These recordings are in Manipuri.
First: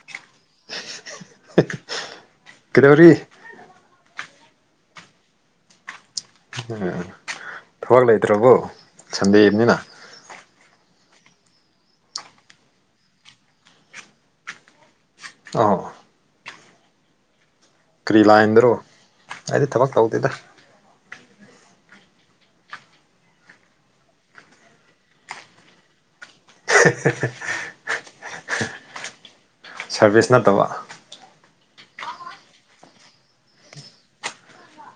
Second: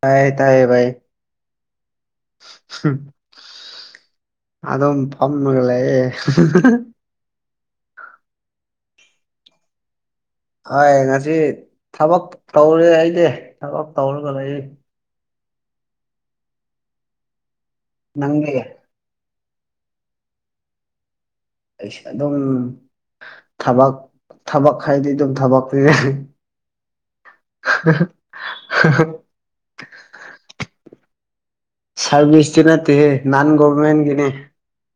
ꯇꯌꯦ ꯇꯥꯌꯦ ꯚꯏ ꯀꯗꯧꯔꯤ ꯑ ꯄꯝꯃꯦꯒꯦ ꯎꯝ ꯊꯕꯛ ꯂꯩꯇ꯭ꯔꯕꯣ ꯁꯟꯗꯦꯕꯅꯤꯅ ꯍꯣꯏ ꯉꯁꯤ ꯊꯕꯛ ꯇꯧꯔꯦ ꯑꯩꯗꯤ ꯊꯕꯛ ꯇꯧꯔꯒ ꯂꯩ ꯑ ꯀꯔꯤ ꯅꯪꯗꯤ ꯂꯥꯏꯟꯗꯔꯣ ꯑꯩꯗꯤ ꯊꯕꯛ ꯇꯧꯗꯦꯗ ꯑꯩꯁꯦ ꯑꯗꯨꯝ ꯊꯕꯛ ꯊꯕꯛ ꯈꯥꯏꯗꯤ ꯑꯗꯨꯝ ꯊꯕꯛ ꯄꯤꯔꯦ [unintelligible] [unintelligible] ꯁꯥꯔꯚꯤꯁ ꯅꯠꯇꯕ ꯁꯔꯚꯤꯁꯇ ꯅꯠꯇꯦꯍꯦ ꯅꯟ ꯒꯣꯔꯔꯃꯦꯟꯒꯤꯅꯦ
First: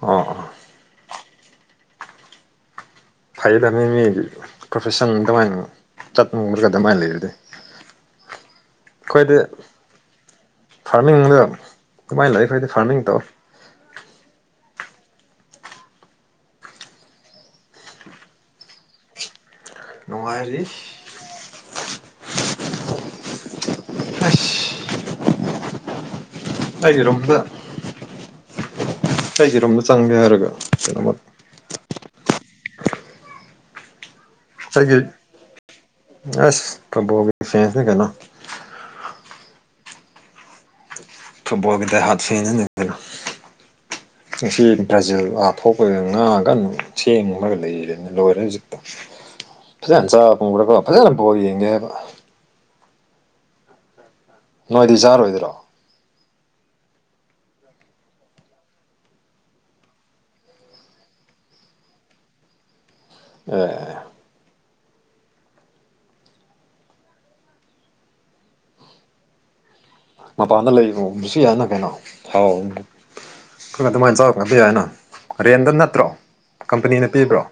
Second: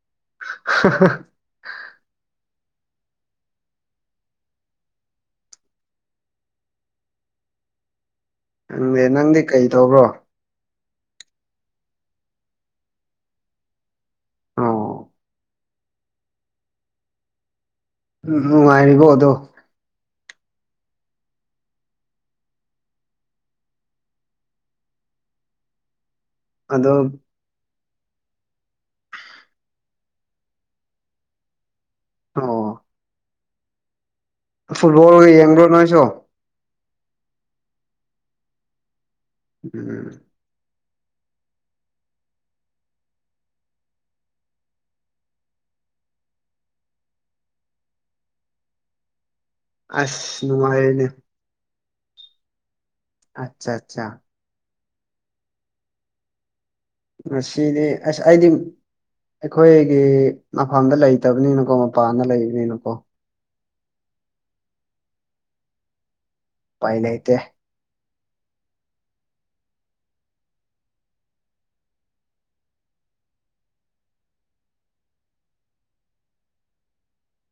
ꯑꯣ ꯑꯣ [unintelligible] ꯐꯩ ꯐꯃꯤ ꯃꯤ ꯄ꯭ꯔꯣꯐꯦꯁꯟ ꯑꯗꯨꯃꯥꯏꯅ ꯆꯠꯅꯤꯡꯕꯒ ꯑꯗꯨꯃꯥꯏꯅ ꯂꯩꯔꯗꯤ ꯅꯪꯅꯦ ꯅꯪꯗꯤ ꯑꯩꯈꯣꯏꯗꯤ ꯀꯩ ꯇꯧꯕ꯭ꯔꯣ ꯐꯥꯔꯃꯤꯡꯗ ꯀꯃꯥꯏꯅ ꯂꯩꯥꯛꯏ ꯑꯩꯈꯣꯏꯗꯤ ꯐꯥꯔꯃꯤꯡ ꯇꯧ ꯑꯣ ꯎꯝ ꯅꯨꯡꯉꯥꯏꯔꯤꯕꯣ ꯑꯗꯣ ꯅꯨꯡꯉꯥꯏꯔꯤ ꯑꯁ ꯑꯗꯣ ꯑꯩꯒꯤ ꯔꯨꯝꯗ ꯑꯩꯒꯤ ꯔꯨꯝꯗ ꯆꯪꯒꯦ ꯍꯥꯏꯔꯒ ꯀꯩꯅꯣꯃ ꯑꯣ ꯑꯩꯒꯤ ꯐꯨꯠꯕꯣꯜꯒ ꯌꯦꯡꯕ꯭ꯔꯣ ꯅꯣꯏꯁꯨ ꯑꯁ ꯀꯝꯕꯣꯒꯤ ꯗꯤꯐꯦꯟꯁꯅꯤ ꯀꯦꯅꯣ ꯎꯝ ꯐꯨꯠꯕꯣꯜꯒꯤ ꯗꯥꯏ ꯍꯔꯗ ꯐꯦꯟꯅꯤ ꯉꯁꯤ ꯕ꯭ꯔꯥꯖꯤꯜ ꯑꯥ ꯊꯣꯛꯄꯩꯗꯨ ꯉꯥ ꯀꯟꯅꯥ ꯁꯦꯝꯃꯤ ꯃꯔꯛ ꯂꯣꯏꯔꯦ ꯍꯧꯖꯤꯛꯇ ꯐꯖꯅ ꯆꯥꯕ ꯑꯁ ꯇꯨꯝꯒꯔꯒ ꯅꯨꯡꯉꯥꯏꯔꯦꯅꯦ ꯐꯖꯅ ꯕꯣꯜ ꯌꯦꯡꯒꯦ ꯍꯥꯏꯔꯒ ꯑꯆꯥ ꯑꯆꯥ ꯅꯣꯏꯗꯤ ꯆꯥꯔꯣꯏꯗ꯭ꯔꯣ ꯉꯁꯤꯗꯤ ꯑꯁ ꯑꯩꯗꯤ ꯑꯩꯈꯣꯏꯒꯤ ꯃꯐꯝꯗ ꯂꯩꯇꯕꯅꯤꯅꯀꯣ ꯃꯄꯥꯟꯗ ꯂꯩꯕꯅꯤꯅꯀꯣ ꯑꯣ ꯎꯄꯥꯏ ꯂꯩꯇꯦ ꯃꯄꯥꯟꯗ ꯂꯩꯕ꯭ꯔ‌ꯣ ꯁꯨ ꯌꯥꯅ ꯀꯩꯅꯣ ꯍꯥꯎ ꯈꯔꯥ ꯑꯗꯨꯃꯥꯏꯅ ꯆꯥꯎꯔꯗꯤ ꯌꯥꯏꯅ ꯔꯦꯟꯗ ꯅꯠꯇ꯭ꯔꯣ ꯀꯝꯄꯅꯤꯅ ꯄꯤꯕ꯭ꯔꯣ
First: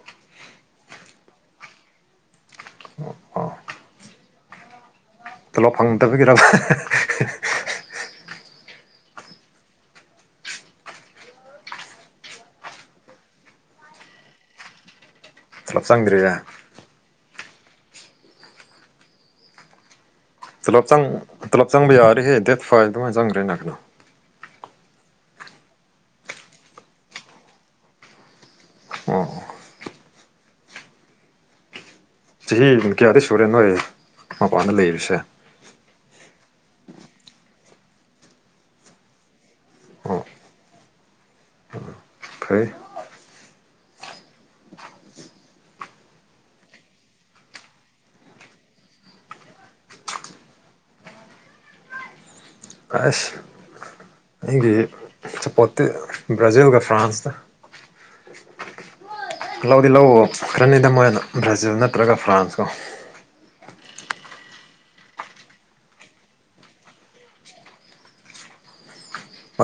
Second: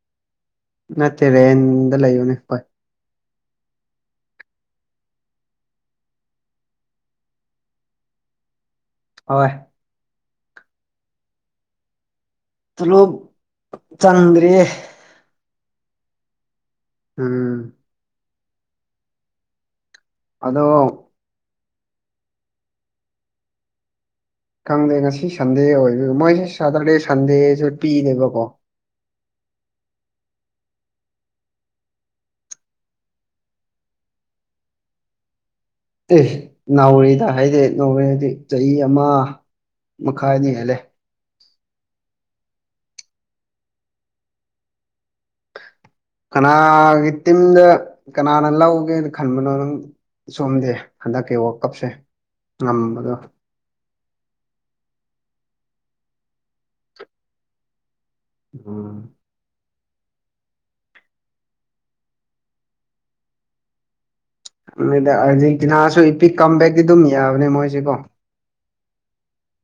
ꯅꯠꯇꯦ ꯔꯦꯟꯗ ꯂꯩꯏꯕꯅꯦ ꯍꯣꯏ [inaudible] ꯇꯣꯂꯣꯞ ꯐꯪꯗꯕꯤꯒꯤꯔꯕ ꯍꯣꯏ ꯇꯣꯂꯣꯞ ꯆꯟꯗ꯭ꯔꯤꯌꯦ ꯇꯣꯂꯣꯞ ꯆꯟꯗ꯭ꯔꯤꯌꯦ ꯎꯝ ꯑꯗꯣ ꯇꯣꯂꯣꯞ ꯆꯪ ꯇꯣꯂꯣꯞ ꯆꯪꯕ ꯌꯥꯕꯅꯤꯍꯦ ꯗꯦꯠ ꯑꯗꯨꯃꯥꯏꯅꯥ ꯆꯪꯒꯦꯅ ꯈꯪꯗꯦ ꯉꯁꯤ ꯁꯟꯗꯦ ꯑꯣꯏꯕ ꯃꯣꯏꯁꯦ ꯁꯇꯔꯗꯦ ꯁꯟꯗꯦꯁꯨ ꯄꯤꯗꯦꯕꯀꯣ ꯑꯣ ꯆꯍꯤ ꯀꯌꯥꯗꯤ ꯁꯨꯔꯦꯅꯣꯏ ꯃꯄꯅ ꯂꯩꯔꯤꯁꯦ ꯑꯦ ꯅꯥꯎꯔꯤꯗ ꯍꯥꯏꯗꯤ ꯅꯥꯎꯔꯤ ꯍꯥꯏꯗꯤ ꯆꯍꯤ ꯑꯃ ꯑꯣ ꯃꯈꯥꯏꯗ ꯍꯦꯜꯂꯦ ꯐꯩ ꯀꯅꯥꯒꯤ ꯇꯤꯝꯗ ꯀꯅꯥꯅ ꯂꯧꯒꯦꯅ ꯈꯟꯕꯅꯣ ꯅꯪ ꯁꯣꯝꯗꯤ ꯍꯟꯗꯛꯀꯤ ꯋꯥꯔꯀꯞꯁꯦ ꯉꯝꯕꯗꯣ ꯑꯁ ꯁꯥꯄꯣꯔꯠꯇꯤ ꯕꯔꯥꯖꯤꯜꯒ ꯐ꯭ꯔꯥꯟꯁꯀ ꯎꯝ ꯂꯧꯗꯤ ꯂꯧꯎ ꯈꯔꯅꯤꯗ ꯃꯣꯏꯅ ꯕ꯭ꯔꯥꯖꯤꯜ ꯅꯠꯇ꯭ꯔꯒ ꯐ꯭ꯔꯥꯟꯁꯀꯣ ꯑꯗꯨꯗ ꯑꯔꯖꯦꯟꯇꯤꯅꯥꯁꯨ ꯏꯄꯤꯛ ꯀꯝꯕꯦꯛꯇꯤ ꯑꯗꯨꯝ ꯌꯥꯕꯅꯦ ꯃꯣꯏꯁꯤꯀꯣ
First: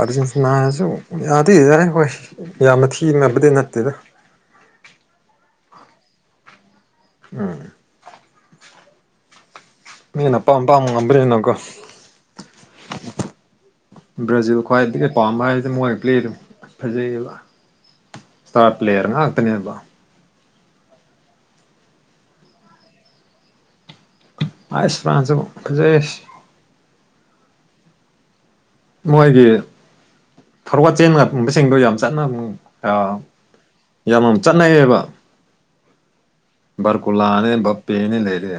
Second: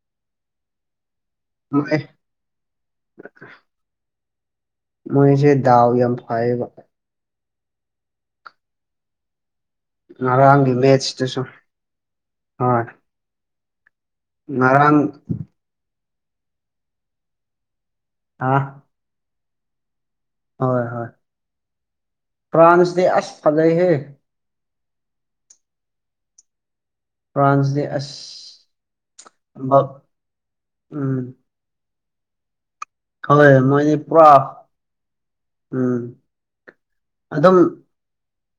ꯑꯔꯖꯦꯟꯇꯤꯅꯥꯁꯨ ꯌꯥꯗꯤ ꯌꯥꯔꯦ ꯃꯣꯏ ꯍꯈꯣꯏ ꯌꯥꯝꯅ ꯊꯤꯕꯗꯤ ꯅꯠꯇꯦꯗ ꯃꯣꯏꯁꯦ ꯗꯗꯥꯎ ꯌꯥꯝ ꯐꯩꯌꯦꯕ ꯎꯝ ꯃꯤꯅ ꯑꯄꯥꯝ ꯉꯔꯥꯡꯒꯤ ꯑꯄꯥꯝꯕ ꯃꯦꯆꯁꯇꯨꯁꯨ ꯉꯝꯕꯅꯤꯅꯀꯣ ꯍꯣꯏ ꯕ꯭ꯔꯥꯖꯤꯜ ꯉꯔꯥꯡ ꯈ꯭ꯋꯥꯏꯗꯒꯤ ꯄꯥꯝꯕ ꯍꯥꯏꯔꯥꯗꯤ ꯃꯣꯏ ꯄ꯭ꯂꯦ ꯑꯗꯨꯝ ꯐꯖꯩꯌꯦꯕ ꯑ ꯏꯁꯇꯔ ꯄꯂꯦꯌꯦꯔ ꯉꯛꯇꯅꯤꯕ ꯍꯣꯏ ꯍꯣꯏ ꯐ꯭ꯔꯥꯟꯁ ꯗ ꯑꯁ ꯐꯒꯩ ꯍꯦ ꯑꯁ ꯐ꯭ꯔꯟꯁꯨ ꯐꯖꯩꯌꯦ ꯐ꯭ꯔꯥꯟꯁꯗꯤ ꯑꯁ ꯃꯣꯏꯒꯤ ꯕꯛ ꯐꯣꯔꯋꯔꯗ ꯎꯝ ꯆꯦꯟꯕꯁꯤꯡꯗꯣ ꯌꯥꯝ ꯆꯟꯉꯝ ꯑꯥ ꯍꯣꯏ ꯃꯣꯏꯗꯤ ꯌꯥꯝ ꯄꯨꯔꯥ ꯆꯠꯅꯩꯌꯦꯕ ꯎꯝ ꯕꯔꯀꯨꯂꯥꯅꯦ ꯑꯗꯨꯝ ꯕꯞꯄꯦꯅꯦ ꯂꯩꯔꯦ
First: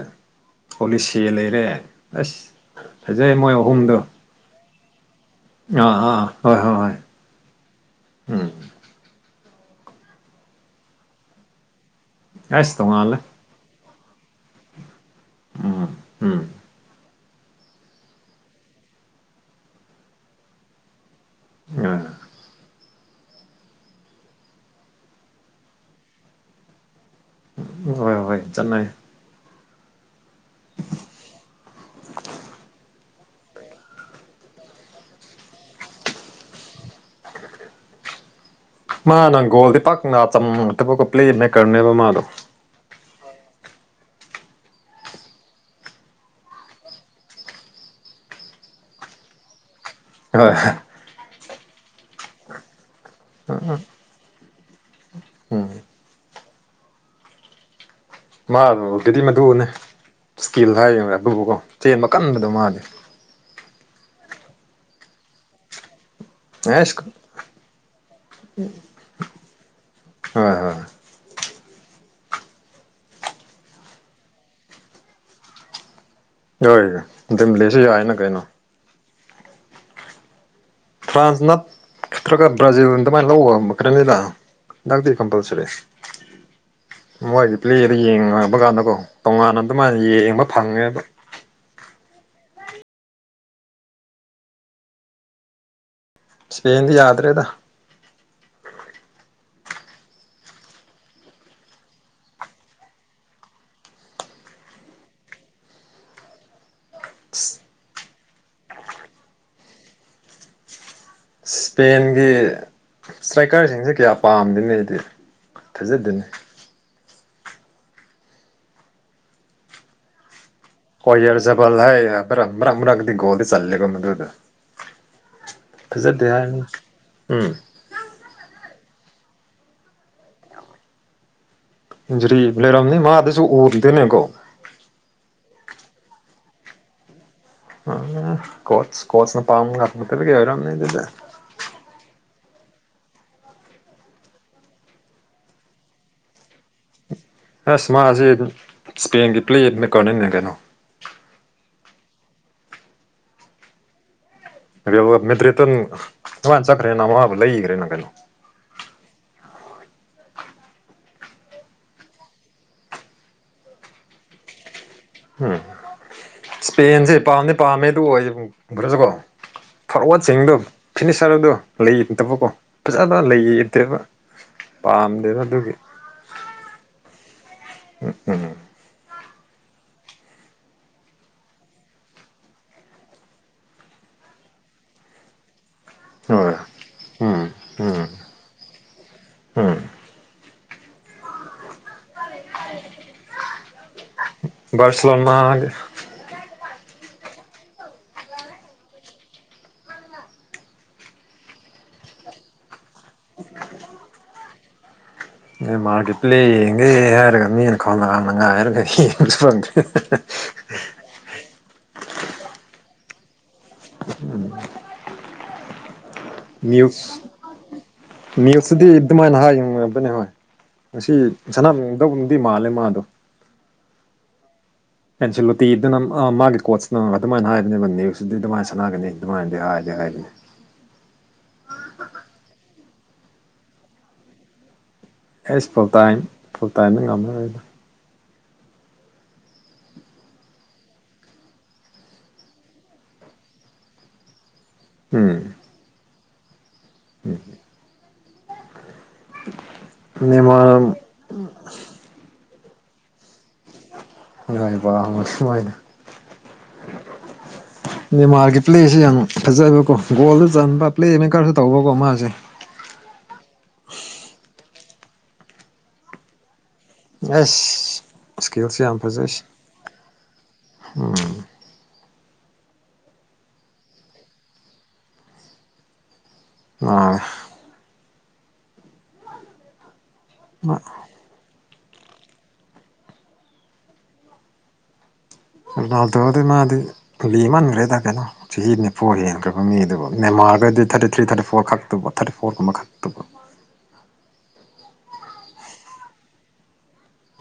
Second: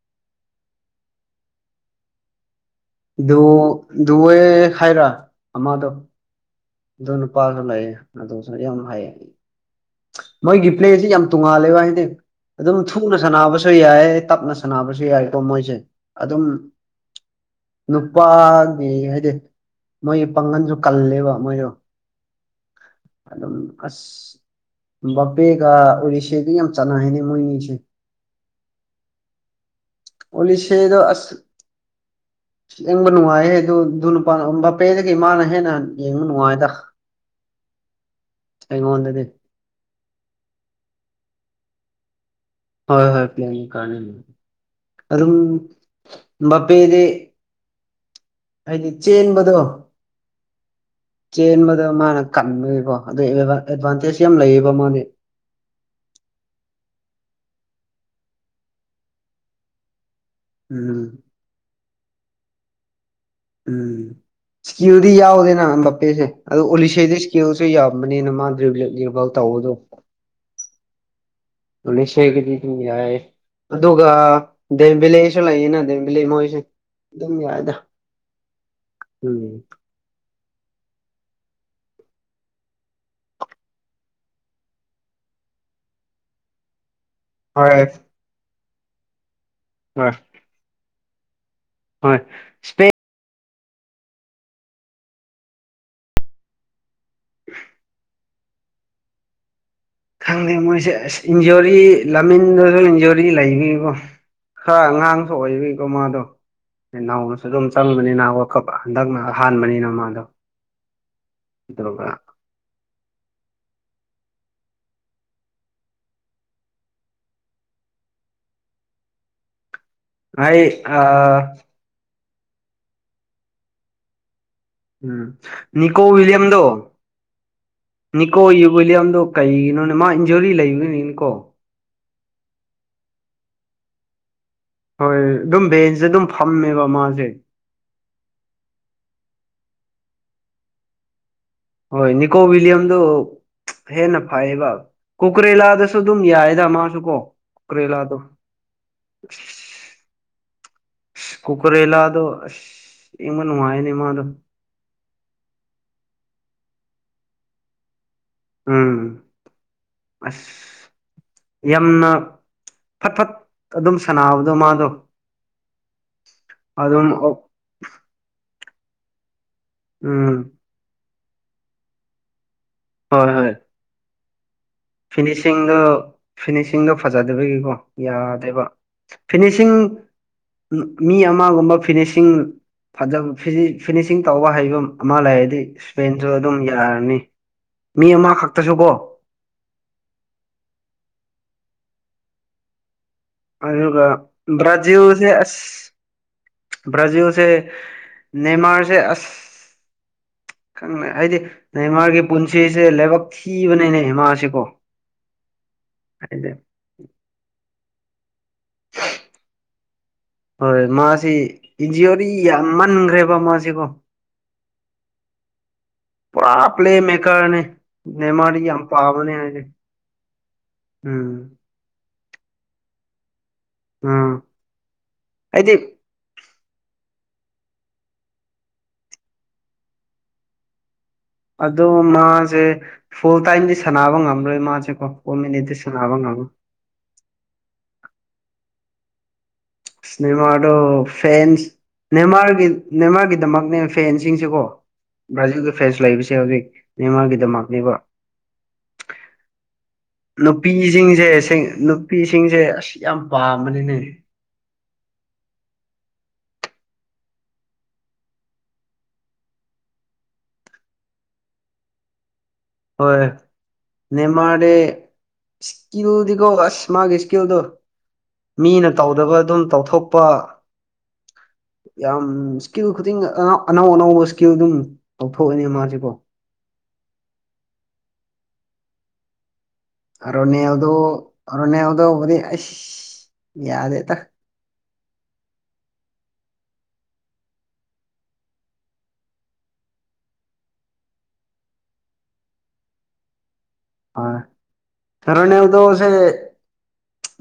ꯑꯣꯂꯤꯁꯦ ꯂꯩꯔꯦ ꯑꯁ ꯐꯖꯩ ꯃꯣꯏ ꯑꯍꯨꯝꯗꯣ ꯋ ꯍꯥꯏꯥꯏꯔ ꯑꯥ ꯑꯥ ꯍꯣꯏ ꯍꯣꯏ ꯍꯣꯏ ꯑꯗꯨ ꯅꯨꯄꯥꯁꯨ ꯂꯩꯑ ꯎꯝ ꯑꯗꯨꯁꯨ ꯌꯥꯝ ꯍꯥꯏꯩꯌꯦ ꯃꯣꯏꯒꯤ ꯄ꯭ꯂꯦꯁꯤ ꯌꯥꯝ ꯇꯣꯡꯉꯥꯜꯂꯦꯕ ꯍꯥꯏꯗꯤ ꯑꯁ ꯑꯗꯨꯝ ꯇꯣꯡꯉꯥꯜꯂꯦ ꯊꯨꯅ ꯁꯥꯟꯅꯕꯁꯨ ꯌꯥꯏ ꯇꯞꯅ ꯁꯥꯟꯅꯕꯁꯨ ꯌꯥꯏꯀꯣ ꯃꯣꯏꯁꯦ ꯎꯝ ꯎꯝ ꯑꯗꯨꯝ ꯅꯨꯄꯥꯒꯤ ꯍꯥꯏꯗꯤ ꯃꯣꯏꯒꯤ ꯄꯥꯡꯒꯟꯁꯨ ꯀꯜꯂꯦꯕ ꯃꯣꯏꯗꯣ ꯑ ꯑꯗꯨꯝ ꯑꯁ ꯕꯝꯕꯦꯒ ꯎꯔꯤꯁꯦꯒ ꯌꯥꯝ ꯆꯥꯟꯅ ꯍꯥꯏꯅꯤ ꯍꯣꯏ ꯍꯣꯏ ꯆꯥꯏ ꯑꯣꯂꯤꯤꯁꯗꯣ ꯑꯁ [unintelligible] ꯌꯦꯡꯕ ꯅꯨꯡꯉꯥꯏꯍꯦ ꯑꯗꯨ ꯑꯗꯨ ꯅꯨꯄꯥ ꯕꯥꯄꯦꯗꯒꯤ ꯃꯥꯃꯅ ꯍꯦꯟꯅ ꯌꯦꯡꯕ ꯅꯨꯡꯉꯥꯏꯗ ꯃꯥ ꯑꯩꯉꯣꯟꯗꯗꯤ ꯅꯪꯒꯣꯜꯗ ꯛ ꯉ ꯆ ꯊꯕꯛꯀ ꯄ꯭ꯂꯂꯤꯖ ꯃ ꯀꯔꯅꯦꯕ ꯃꯥꯗꯣ ꯍꯣꯏ ꯍꯣꯏ ꯄꯤ ꯀ ꯑꯗꯨ ꯑꯗꯨꯝ ꯄꯦꯦ ꯍꯥꯏꯗꯤ ꯆꯦꯟꯕꯗꯣ ꯍꯣꯏꯣꯏ ꯆꯦꯟꯕꯗ ꯃꯥꯅ ꯀꯟꯕꯅꯦꯀꯣ ꯑꯗꯨ ꯑꯦꯗꯚꯥꯟꯇꯦꯖ ꯌꯥꯝ ꯂꯩꯌꯦꯕ ꯃꯥꯗꯤ ꯎꯝ ꯃꯥꯒꯤꯗꯤ ꯃꯗꯨꯅꯦ ꯏꯁꯀꯤꯜ ꯍꯥꯏ ꯎꯝ ꯑꯗꯨꯕꯨꯀꯣ ꯆꯦꯟ ꯀꯟꯕꯗ ꯃꯥꯜꯂꯤꯦ ꯎꯝ ꯁꯌꯔꯤ ꯌꯥꯎꯗ ꯅ ꯄꯦꯁꯦ ꯑꯗꯨ ꯑꯦꯁ ꯑꯣꯂꯤꯁꯗ ꯏꯁꯀꯦꯜꯁꯨ ꯌꯥꯝꯕꯅꯤꯅ ꯃꯥ ꯔꯤꯚ ꯇꯧꯕꯗꯣ ꯍꯣꯏ ꯍꯣꯏ ꯀꯗꯤ ꯌꯥꯏ ꯑꯗꯨꯒ ꯗꯕꯤꯂꯦꯁ ꯂꯩꯅ ꯂꯩ ꯃꯣꯏꯁꯦ ꯑꯗꯨꯝ ꯍꯣꯏ ꯌꯥꯏꯗ ꯗꯤꯝꯂꯦꯁꯨ ꯌꯥꯏꯅ ꯀꯩꯅꯣ ꯎꯝ ꯐ꯭ꯔꯥꯟꯁ ꯅ ꯅꯠꯇ꯭ꯔꯒ ꯕ꯭ꯔꯥꯖꯤꯜꯅ ꯑꯗꯨꯃꯥꯏꯅ ꯂꯧꯕ ꯈꯔꯅꯤꯗ ꯍꯟꯗꯛꯇꯤ ꯀꯝꯄꯜꯁꯔꯤ ꯃꯣꯏꯒꯤ ꯍꯣꯏ ꯄ꯭ꯂꯦꯗ ꯌꯦꯡꯉꯕ ꯀꯥꯟꯗꯀꯣ ꯇꯣꯉꯥꯟꯅ ꯑꯗꯨꯃꯥꯏꯅ ꯍꯣꯏ ꯌꯦꯡꯕ ꯐꯪꯉꯦꯕ ꯍꯣꯏ ꯁꯄꯦ ꯏꯁꯄꯦꯟꯗꯤ ꯌꯥꯗ꯭ꯔꯦꯗ ꯈꯪꯗꯦ ꯃꯣꯏꯁꯦ ꯑꯁ ꯏꯟꯖꯣꯔꯤ ꯂꯝꯃꯤꯟꯗꯁꯨ ꯏꯟꯖꯣꯔꯤ ꯂꯩꯕꯤꯀꯣ ꯈꯔ ꯑꯉꯥꯡꯁꯨ ꯑꯣꯏꯔꯤꯀꯣ ꯃꯥꯗꯣ ꯅꯧꯅꯁꯨ ꯑꯗꯨꯝ ꯆꯪꯕꯅꯤꯅ ꯋꯥꯀꯞ ꯍꯟꯗꯛꯅ ꯍꯥꯟꯕꯅꯤꯅ ꯃꯥꯗꯣ ꯇꯧꯕ꯭ꯔꯥ ꯏꯁꯄꯦꯟꯒꯤ ꯏꯁꯇ꯭ꯔꯥꯏꯀꯔꯁꯤꯡꯁꯦ ꯀꯌꯥ ꯄꯥꯝꯗꯅ ꯑꯩꯗꯤ ꯊꯥꯖꯗꯅꯤ ꯑꯩ ꯑꯥ ꯍꯔ ꯆꯕꯜ ꯍꯥꯏꯕ꯭ꯔꯔ ꯑꯃꯔꯒꯗꯤꯒꯣꯜꯗꯤ ꯆꯜꯂꯦꯒꯣꯗꯨꯗ ꯎꯝ ꯅꯅꯤꯀꯣ ꯋꯂꯤꯌꯝꯗꯣ ꯎꯝ ꯅꯅꯤꯀꯣ ꯌ ꯋꯤꯂꯤꯌꯝꯗꯣ ꯀꯩꯒꯤꯅꯣꯅꯦ ꯃꯥ ꯏꯟꯖꯣꯔꯤ ꯂꯩꯕꯅꯤꯅꯤꯀꯣ ꯖꯔꯤ ꯂꯩꯔꯝꯅꯤ ꯃꯥꯗꯁꯨ ꯎꯔꯗꯅꯦ ꯀꯣ ꯍꯣꯏ ꯑꯗꯨꯝ ꯕꯦꯟꯁꯇ ꯑꯗꯨꯝ ꯐꯝꯃꯦꯕ ꯃꯥꯁꯦ ꯑꯆꯅ ꯄꯥꯎ ꯀꯔꯃꯇ ꯀꯦꯔꯗꯦ ꯍꯣꯏ ꯅꯤꯀꯣ ꯋꯂꯤꯌꯝꯗ ꯍꯦꯟꯅ ꯐꯩꯌꯦꯕ ꯀꯣꯀ꯭ꯔꯦꯂꯥꯗꯁꯨ ꯑꯗꯨꯝ ꯌꯥꯏꯗ ꯃꯥꯁꯨ ꯀꯣ ꯑꯁ ꯀꯨꯀꯔꯦꯂꯥꯗꯣ ꯃꯥꯁꯦ ꯏꯁꯄꯦꯟꯒꯤ ꯄ꯭ꯂꯦꯠꯅ ꯀꯧꯅꯅꯦ ꯀꯩꯅꯣ ꯀꯨꯀꯔꯦꯂꯗꯣ ꯏꯃꯅ ꯋꯥꯥꯏꯅꯦ ꯃꯥꯗ ꯦꯇ꯭ꯔꯦꯠꯇ ꯃꯉꯅ ꯆꯠꯈ꯭ꯔꯦꯅ ꯃꯕꯨ ꯂꯩꯈ꯭ꯔꯦꯅ ꯀꯩꯅꯣ ꯎꯝ ꯑꯁ ꯌꯥꯝꯅ ꯐꯠ ꯐꯠ ꯑꯗꯨꯝ ꯁꯥꯟꯅꯥꯅꯕꯗꯣ ꯃꯥꯗꯣ ꯎꯝ ꯑꯗꯨꯝ ꯏꯁꯄꯦꯟꯁꯦ ꯄꯥꯝꯗꯤ ꯄꯥꯝꯃꯦ ꯑꯗꯨ ꯑꯣꯏꯈ꯭ꯔꯁꯨꯀꯣ ꯎꯝ ꯐꯣꯔꯋꯥꯗꯁꯤꯡꯗꯣ ꯐꯤꯅꯤꯆꯔꯗꯣ ꯂꯩꯇꯕꯀꯣ ꯐꯖꯕ ꯍꯣꯏ ꯍꯣꯏ ꯂꯩꯇ꯭ꯔꯦꯕ ꯐꯤꯅꯤꯁꯤꯡꯗꯣ ꯐꯤꯅꯤꯁꯤꯡꯗꯣ ꯐꯖꯗꯕꯒꯤꯀꯣ ꯎꯝ ꯌꯥꯗꯦꯕ ꯐꯤꯅꯤꯁꯤꯡ ꯃꯤ ꯑꯃꯒꯨꯝꯕ ꯐꯤꯅꯤꯁꯤꯡ ꯐꯖꯕ ꯐꯤꯅꯤꯁꯤꯡ ꯇꯧꯕ ꯍꯩꯕ ꯑꯃ ꯂꯩ ꯑꯗꯤ ꯄꯦꯟꯁꯨ ꯍꯣꯏ ꯑꯗꯨꯝ ꯌꯥꯔꯅꯤ ꯎꯝ ꯎꯝ ꯃꯤ ꯑꯃꯈꯛꯇꯁꯨꯕꯣ ꯎꯝ ꯑꯗꯨ ꯕꯥꯖꯜꯁꯦꯁ ꯕꯥꯔꯁꯦꯂꯣꯅꯥꯒꯤ ꯕꯥꯖꯤꯜꯁꯦ ꯃꯦꯃꯔꯁꯦ ꯑꯁ ꯈꯪꯅ ꯍꯥꯏꯗꯤ ꯅꯍꯤꯃꯥꯔꯒꯤ ꯄꯨꯟꯁꯤꯁꯦ ꯂꯥꯏꯕꯛ ꯊꯤꯕꯅꯤꯅꯦꯍꯦꯃꯥꯁꯤꯀꯣ ꯑꯦ ꯃꯥꯒꯤ ꯄ꯭ꯂꯦ ꯌꯦꯉꯦ ꯌꯥꯔꯛꯅꯤ ꯀ ꯅꯉꯔ ꯀ ꯐ ꯌꯥꯝ ꯃꯟꯈ꯭ꯔꯦꯕ ꯃꯥꯁꯤꯕꯣ ꯄꯨꯔꯥ ꯄ꯭ꯂꯦ ꯨꯁ ꯃꯦꯀꯔꯅꯦ ꯅꯦꯃꯥꯔꯗꯤ ꯅ꯭ꯌꯨꯁꯇꯗꯤ ꯌꯥꯝ ꯄꯥꯝꯕꯅꯦ ꯑꯗꯨꯃꯥꯏꯅ ꯑꯩꯗꯤ ꯍꯥꯏꯅꯤ ꯍꯣꯏ ꯉꯁꯤ ꯎꯝ ꯁꯅꯥꯝꯗꯧꯗꯤ ꯃꯥꯜꯂꯦ ꯃꯥꯗꯣ ꯑꯥ ꯄꯁꯤꯜꯂꯣꯇꯤ ꯏ ꯑꯗꯨ ꯅ ꯀꯣꯆꯅ ꯑꯗꯨꯃꯥꯏꯅ ꯍꯥꯏꯗꯅꯦꯕ ꯅ꯭ꯌꯨꯁꯇꯗꯤ ꯑꯗꯨꯃꯥꯏꯅ ꯁꯥꯟꯅꯒꯅꯤ ꯑꯗꯨꯃꯥꯏꯅꯗꯤ ꯍꯥꯏꯗꯤ ꯍꯥꯏꯗꯅꯤ ꯑꯣ ꯃꯥꯁꯦ ꯐꯨꯜ ꯇꯥꯏꯝꯗꯤ ꯁꯥꯟꯅꯕ ꯉꯝꯂꯣꯏ ꯃꯥꯁꯦ ꯑꯩꯁ ꯑꯣꯄꯃꯤꯅꯦꯗꯤꯁ ꯐꯨꯜ ꯂꯥꯕ ꯇꯥꯏꯝ ꯉꯣ ꯐꯨꯜ ꯇꯥꯏꯝꯗ ꯉꯝꯃꯔꯣꯏꯗ ꯁꯅꯦꯃꯥꯗꯣ ꯐꯦꯦꯟꯁ ꯅꯦꯃꯥꯔꯒꯤ ꯅꯦꯃꯥꯔꯒꯤꯗꯃꯛꯅꯦ ꯐꯦꯟꯁꯤꯡꯁꯤꯦꯀꯣ ꯎꯝ ꯕ꯭ꯔꯥꯖꯤꯜꯒꯤ ꯐ꯭ꯔꯦꯟꯁ ꯂꯩꯕꯁꯦ ꯍꯧꯖꯤꯛ ꯃꯦꯟꯃꯥꯔꯒꯤꯗꯃꯛꯅꯦꯕ ꯅꯦꯃꯥꯔ ꯅꯨꯄꯤꯁꯤꯡꯁꯦꯦꯡ ꯅꯨꯄꯤꯁꯤꯡꯁꯦ ꯑꯁ ꯌꯥꯝ ꯄꯥꯝꯕꯅꯤꯅꯦ ꯌꯥꯕ ꯃꯣꯏꯁꯨꯃꯅ ꯃꯦꯟꯃꯥꯔꯒꯤ ꯄ꯭ꯂꯦꯁꯤꯦ ꯌꯥꯝ ꯐꯖꯕꯀꯣ ꯒꯣꯜꯗ ꯆꯟꯕ ꯄ꯭ꯂꯦ ꯃꯦꯀꯔꯁꯨ ꯇꯧꯕꯀꯣ ꯃꯥꯁꯦ ꯍꯣꯏ ꯅꯦꯃꯔꯦ ꯁꯀꯤꯌꯗꯤꯀꯁ ꯃꯥꯒꯤ ꯏꯁꯀꯤꯜꯗꯣ ꯑꯁ ꯏꯁꯀꯤꯜꯁꯦ ꯃꯤꯅ ꯌꯥꯝ ꯇꯧꯗꯕ ꯐꯖꯩ ꯑꯗꯨꯝ ꯇꯧꯊꯣꯛꯄ ꯎꯝ ꯌꯥꯝ ꯏꯁꯀꯤꯜ ꯈꯨꯗꯤꯡ ꯑꯅꯧ ꯑꯅꯧꯕ ꯏꯁꯀꯤꯜ ꯑꯗꯨꯝ ꯂꯧꯊꯣꯛꯑꯅꯤ ꯃꯥꯁꯦꯀꯣ ꯎꯝ ꯑꯔꯅꯗꯣ ꯑꯔꯅꯎꯗꯣ ꯑꯣꯏꯁ ꯌꯥꯗꯦꯇꯥ [inaudible] ꯔꯣꯅꯥꯜ ꯇꯣꯗꯤ ꯃꯥꯗꯤ ꯂꯤꯃꯥꯟꯈ꯭ꯔꯦꯗ ꯀꯩꯅꯣ ꯆꯍꯤ ꯅꯤꯐꯨ ꯍꯦꯟꯈ꯭ꯔꯕ ꯃꯤꯗꯨꯕꯨ ꯅꯦꯝꯃꯑꯒꯗꯤ ꯊꯥ ꯊꯥꯔꯇꯤ ꯊ꯭ꯔꯤ ꯊꯥꯔꯇꯤ ꯐꯣꯔ ꯈꯛꯇꯨꯕ ꯊꯥꯔꯇꯤ ꯐꯣꯔ ꯀꯨꯝꯕ ꯈꯛꯇꯕ ꯁꯔꯅꯗꯁ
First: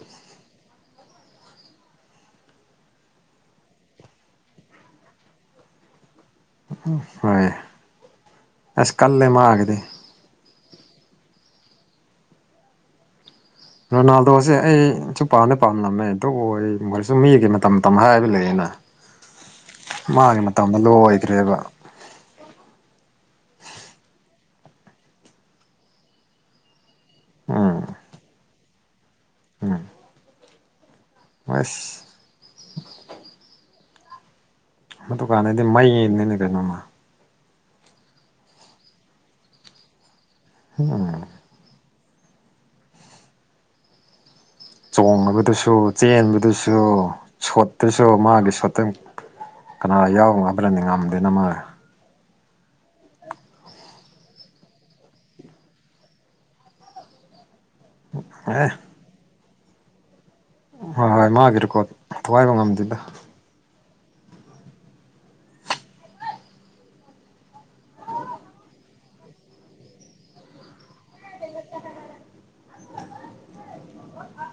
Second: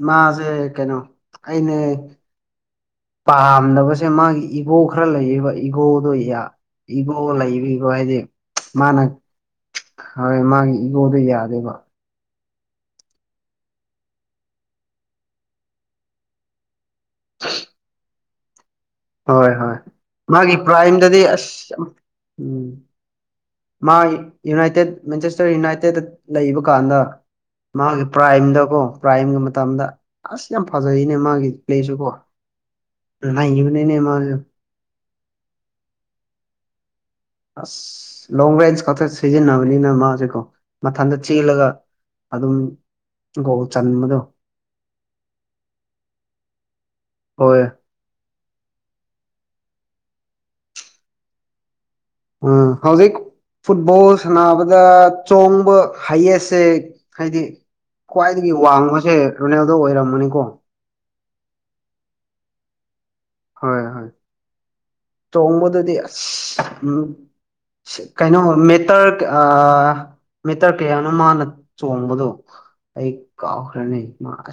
ꯃꯥꯁꯦ ꯀꯩꯅꯣ ꯑꯅꯦ ꯄꯥꯝꯗꯕꯁꯦ ꯃꯥꯒꯤ ꯏꯒꯣ ꯈꯔ ꯂꯩꯌꯦꯕ ꯏꯒꯣꯗꯣ ꯏꯒꯣ ꯍꯣꯏ ꯂꯩꯕꯤꯕꯣ ꯍꯥꯏꯗꯤ ꯑꯁ ꯃꯥꯅ ꯀꯜꯂꯦ ꯃꯥꯒꯤꯗꯤ ꯍꯣꯏ ꯃꯥꯒꯤ ꯑꯩꯉꯣꯗ ꯌꯥꯗꯦꯕ ꯔꯣꯅꯥꯜꯗꯣꯁꯦ ꯑꯩꯁꯨ ꯄꯥꯝꯅꯩ ꯄꯥꯝꯂꯝꯃꯦ ꯑꯝꯇ ꯑꯣꯏ ꯃꯣꯏꯁꯨ ꯃꯤꯒꯤ ꯃꯇꯝ ꯃꯇꯝ ꯍꯥꯏꯕ ꯂꯩ ꯍꯣꯏ ꯍꯣꯏ ꯃꯥꯒꯤ ꯃꯇꯝꯗ ꯄ꯭ꯔꯥꯏꯝꯗꯗꯤ ꯂꯣꯏꯈ꯭ꯔꯦꯕ ꯑꯁ ꯎꯝ ꯃꯥ ꯌꯨꯅꯥꯏꯇꯦꯠ ꯃꯦꯟꯆꯦꯁꯇꯔ ꯌꯨꯅꯥꯏꯇꯦꯠꯇ ꯂꯩꯕ ꯀꯥꯟꯗ ꯎꯝ ꯃꯥꯒꯤ ꯄ꯭ꯔꯥꯏꯝꯗꯀꯣ ꯄ꯭ꯔꯥꯏꯝꯒꯤ ꯃꯇꯝꯗ ꯎꯝ ꯑꯁ ꯌꯥꯝ ꯐꯖꯥ ꯐꯖꯅꯦ ꯃꯥꯒꯤ ꯑꯁ ꯄ꯭ꯂꯦꯁꯨꯀꯣ ꯂꯩꯈꯤꯕꯅꯤꯅꯦ ꯃꯥꯁꯨꯦ ꯑꯗꯨꯗꯨ ꯀꯥꯟꯅꯩꯗꯤ ꯃꯩ ꯌꯦꯅꯤꯅꯦ ꯀꯩꯅꯣꯃ ꯑꯁ ꯂꯣꯡ ꯔꯦꯟꯖ ꯈꯛꯇ ꯁꯤꯖꯤꯟꯅꯕꯅꯤꯅ ꯃꯥꯁꯦꯀꯣ ꯃꯊꯟꯇ ꯎꯝ ꯆꯦꯜꯂꯒ ꯑꯗꯨꯝ ꯒꯣꯜ ꯆꯟꯕꯗꯣ ꯆꯣꯡꯉꯕꯗꯨꯁꯨ ꯆꯦꯟꯕꯗꯨꯁꯨ ꯍꯣꯏ ꯁꯣꯠꯇꯨꯁꯨ ꯃꯥꯒꯤꯁꯨ ꯐꯠꯇꯪ ꯀꯅꯥ ꯌꯥꯎꯕ ꯉꯕꯂꯗꯤ ꯉꯝꯗꯦꯅ ꯃꯥꯜꯂꯦ ꯑ ꯍꯧꯥꯎꯖꯤ ꯐꯨꯠꯕꯣꯜ ꯁꯥꯟꯅꯕꯗ ꯆꯣꯡꯕ ꯍꯥꯏꯌꯦꯁꯁꯦ ꯍꯥꯏꯗꯤ ꯈ꯭ꯋꯥꯏꯗꯒꯤ ꯑꯦ ꯋꯥꯡꯕꯁꯦ ꯔꯣꯅꯦꯜꯗꯣ ꯑꯣꯏꯔꯝꯃꯅꯤꯀꯣ ꯍꯣꯏ ꯍꯣꯏ ꯃꯥꯒꯤꯔꯀꯣ ꯊꯒꯥꯏꯕ ꯉꯝꯗꯦꯗ [unintelligible] ꯇꯣꯡꯉꯕꯗꯗꯤ ꯎꯝ ꯀꯩꯅꯣ ꯃꯦꯇꯔ ꯑ ꯃꯦꯇꯔ ꯀꯌꯥꯅꯣ ꯃꯥꯅ ꯆꯣꯡꯕꯗꯣ ꯑꯩ ꯀꯥꯎꯈ꯭ꯔꯅꯤ ꯃꯥꯁ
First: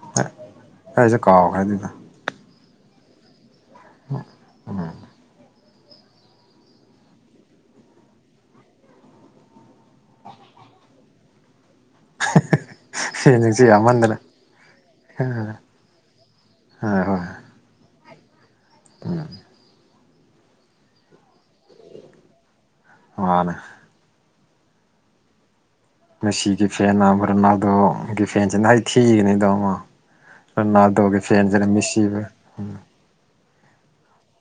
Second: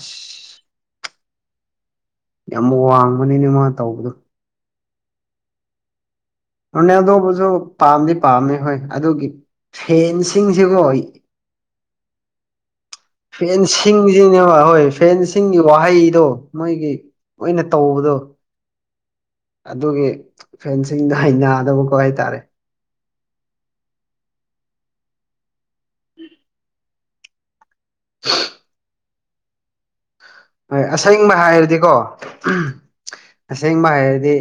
ꯀꯁꯦ ꯀꯥꯎꯈ꯭ꯔꯗꯅ ꯌꯥꯝ ꯋꯥꯡꯕꯅꯤꯅꯦ ꯃꯥ ꯇꯧꯕꯗꯣ ꯑ [unintelligible] ꯑꯗꯨꯣꯔꯅꯦ ꯑꯗꯣꯕꯨꯁꯨ ꯄꯥꯝꯗꯤ ꯄꯥꯝꯃꯦ ꯍꯣꯏ ꯑꯗꯨꯒꯤ ꯐꯦꯟꯁꯤꯡꯁꯤꯕꯨꯣ ꯍ [unintelligible] ꯐꯦꯟꯁꯤꯡꯁꯤꯅꯦꯕ ꯍꯣꯏ ꯐꯦꯟꯁꯤꯡꯒꯤ ꯋꯥꯍꯩꯗꯣ ꯃꯣꯏꯒꯤ ꯍꯣꯏ ꯍꯣꯏ ꯂꯣꯏꯅ ꯇꯧꯕꯗꯣ ꯎꯝ ꯑꯗꯨꯒꯤ ꯐꯦꯟꯁꯤꯡꯗ ꯍꯩꯅꯗꯕꯀꯣ ꯍꯥꯏꯇꯥꯔꯦ ꯑꯅ ꯉꯁꯤꯒꯤ ꯐꯦꯟꯝꯕ꯭ꯔ ꯅꯗꯣꯒꯤ ꯐꯦꯟꯁꯤ ꯅꯍ ꯊꯤꯒꯅꯤꯗꯃ ꯍꯣꯏ ꯑꯁꯦꯡꯕ ꯍꯥꯏꯔꯗꯤꯀꯣ ꯑꯁꯦꯡꯕ ꯍꯥꯏꯔꯗꯤ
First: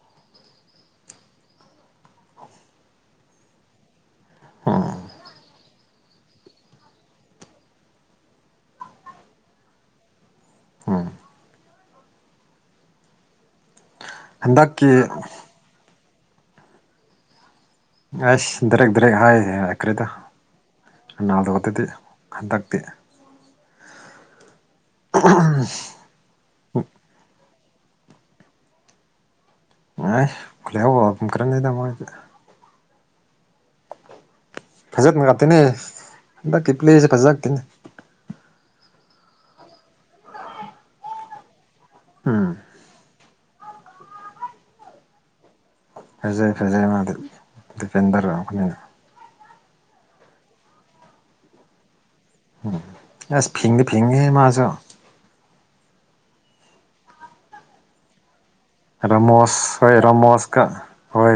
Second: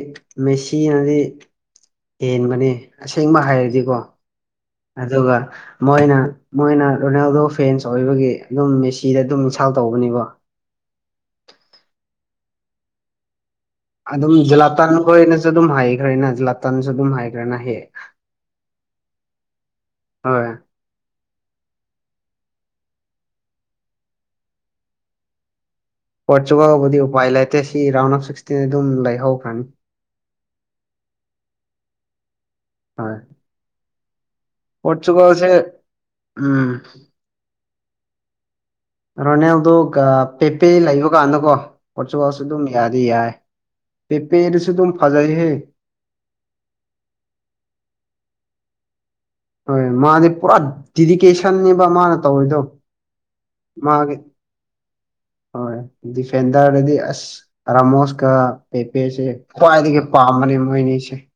ꯃꯦꯁꯤꯅꯗꯤ ꯍꯦꯟꯕꯅꯤ ꯑꯁꯦꯡꯕ ꯍꯥꯏꯔꯗꯤꯀꯣ ꯎꯝ ꯑꯗꯨꯒ ꯃꯣꯏꯅ ꯃꯣꯏꯅ ꯔꯣꯅꯥꯜꯗꯣ ꯐꯦꯟꯁ ꯑꯣꯏꯕꯒꯤ ꯑꯗꯨꯝ ꯃꯦꯁꯤꯗ ꯑꯗꯨꯝ ꯏꯁꯥ ꯇꯧꯕꯅꯤꯕꯣ ꯍꯝ ꯑꯗꯨꯝ ꯍꯟꯗꯛꯀꯤ ꯖꯂꯥꯇꯥꯟ ꯈꯣꯏꯅꯁꯨ ꯑꯗꯨꯝ ꯍꯥꯏꯈ꯭ꯔꯦꯅ ꯖꯂꯥꯇꯥꯟꯁꯨ ꯑꯗꯨꯝ ꯍꯥꯏꯈ꯭ꯔꯦꯅ ꯍꯦꯛ ꯑꯁ ꯗꯔꯦꯦꯛ ꯗꯔꯦꯦꯛ ꯍꯥꯏꯈ꯭ꯔꯦꯗ ꯍꯣꯏ ꯅꯅꯥꯜꯗ ꯑꯗꯨꯗꯤ ꯍꯟꯗꯛꯇꯤ ꯄꯣꯔꯆꯨꯒꯜꯕꯨꯗꯤ ꯎꯄꯥꯏ ꯂꯩꯇꯦ ꯁꯤ ꯔꯥꯎꯟ ꯑꯣꯐ ꯁꯤꯛꯁꯇꯤꯟ ꯑꯗꯨꯝ ꯂꯩꯍꯧꯈ꯭ꯔꯅꯤ ꯍꯣꯏ ꯈꯨꯂꯍꯥꯎꯕꯨꯝ ꯈ꯭ꯔꯅꯤꯗꯃꯣꯏꯁꯦ ꯍꯣꯏ ꯄꯣꯔꯆꯨꯒꯜꯁꯦ ꯐꯖꯛꯅꯅꯨꯡꯉꯇꯅꯦ ꯎꯝ ꯀꯠ꯭ꯂꯁꯦ ꯐꯖꯇꯅꯦ ꯔꯣꯅꯦꯜꯗꯨ ꯄꯦꯄꯦ ꯂꯩꯕꯀꯥꯟꯗꯀꯣ ꯄꯣꯔꯆꯨꯒꯥꯜꯁꯨ ꯎꯝ ꯑꯗꯨꯝ ꯌꯥꯗꯤ ꯌꯥꯏ ꯍꯦ ꯄꯦꯔꯁꯨ ꯇꯝ ꯐꯖꯏ ꯍꯦ ꯐꯖꯩ ꯐꯖꯩ ꯃꯥꯗꯤ ꯗꯤꯄꯦꯟ ꯇꯧꯔꯛꯑꯕꯅꯤꯅ ꯍꯣꯏ ꯃꯥꯗꯤ ꯄꯨꯔꯥ ꯗꯦꯗꯤꯀꯦꯁꯟꯅꯤꯕ ꯃꯥ ꯑꯁ ꯐꯤꯗꯦ ꯐꯤꯡꯗꯦ ꯃꯥꯁꯨ ꯍꯣꯏ ꯗꯤꯐꯦꯟꯗꯔꯗꯗꯤ ꯑꯁ ꯑꯔꯥꯃꯣꯁꯀꯥ ꯄꯦꯄꯦꯁꯦ ꯔꯥꯃꯣꯁ ꯍꯣꯏ ꯈ꯭ꯋꯥꯏꯗꯒꯤ ꯄꯥꯝꯕꯅꯦ ꯔꯥꯃꯣꯁꯀ ꯃꯣꯏꯅꯤꯁꯦ ꯍꯣꯏ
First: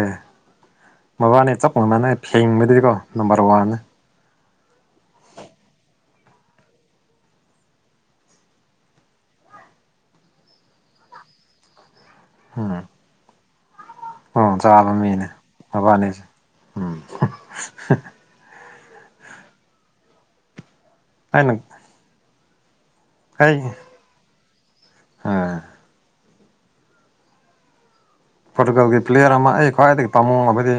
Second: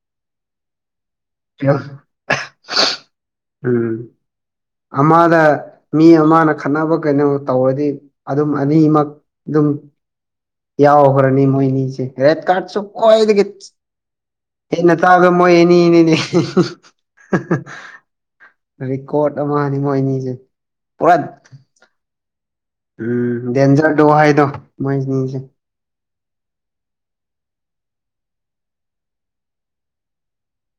ꯃꯕꯥꯅꯤ ꯆꯞ ꯃꯥꯟꯅꯅꯦ ꯐꯦꯡꯕꯗꯔꯤꯀꯣ ꯅꯝꯕꯔ ꯋꯥꯟꯅ ꯎꯝ ꯑꯃꯗ ꯃꯤ ꯑꯃꯅ ꯈꯠꯅꯕ ꯀꯩꯅꯣ ꯇꯧꯔꯗꯤ ꯑꯗꯨꯝ ꯑꯅꯤꯃꯛ ꯌꯥꯎꯈ꯭ꯔꯅꯤ ꯃꯣꯏꯅꯤꯁꯦ ꯔꯦꯠ ꯀꯥꯁꯨ ꯎꯝ ꯈ꯭ꯋꯥꯏꯗꯒꯤ ꯃꯔꯣꯝ ꯍ ꯆꯥꯕ ꯅꯠꯇ ꯃꯤꯅꯦ ꯑꯒꯃꯑꯣ ꯑꯦꯅꯤ ꯏꯅꯦ ꯃꯕꯥꯅꯤꯁꯦ ꯎꯝ ꯔꯦꯀꯣꯔꯠ ꯑꯃꯅꯤꯅꯤ ꯃꯣꯏ ꯑꯅꯤꯁꯦ ꯄꯨꯔꯠ ꯑꯩꯅ ꯎꯝ ꯑꯩ ꯗꯦꯟꯖꯔꯗꯣ ꯍꯥꯏꯗꯣ ꯑ ꯃꯣꯏꯅꯤꯁꯦ ꯄꯣꯔꯇꯨꯒꯜꯒꯤ ꯄ꯭ꯂꯦꯌꯔ ꯑꯃ ꯑꯩ ꯈ꯭ꯋꯥꯏꯗꯒꯤ ꯄꯥꯃꯨꯡꯕꯗꯤ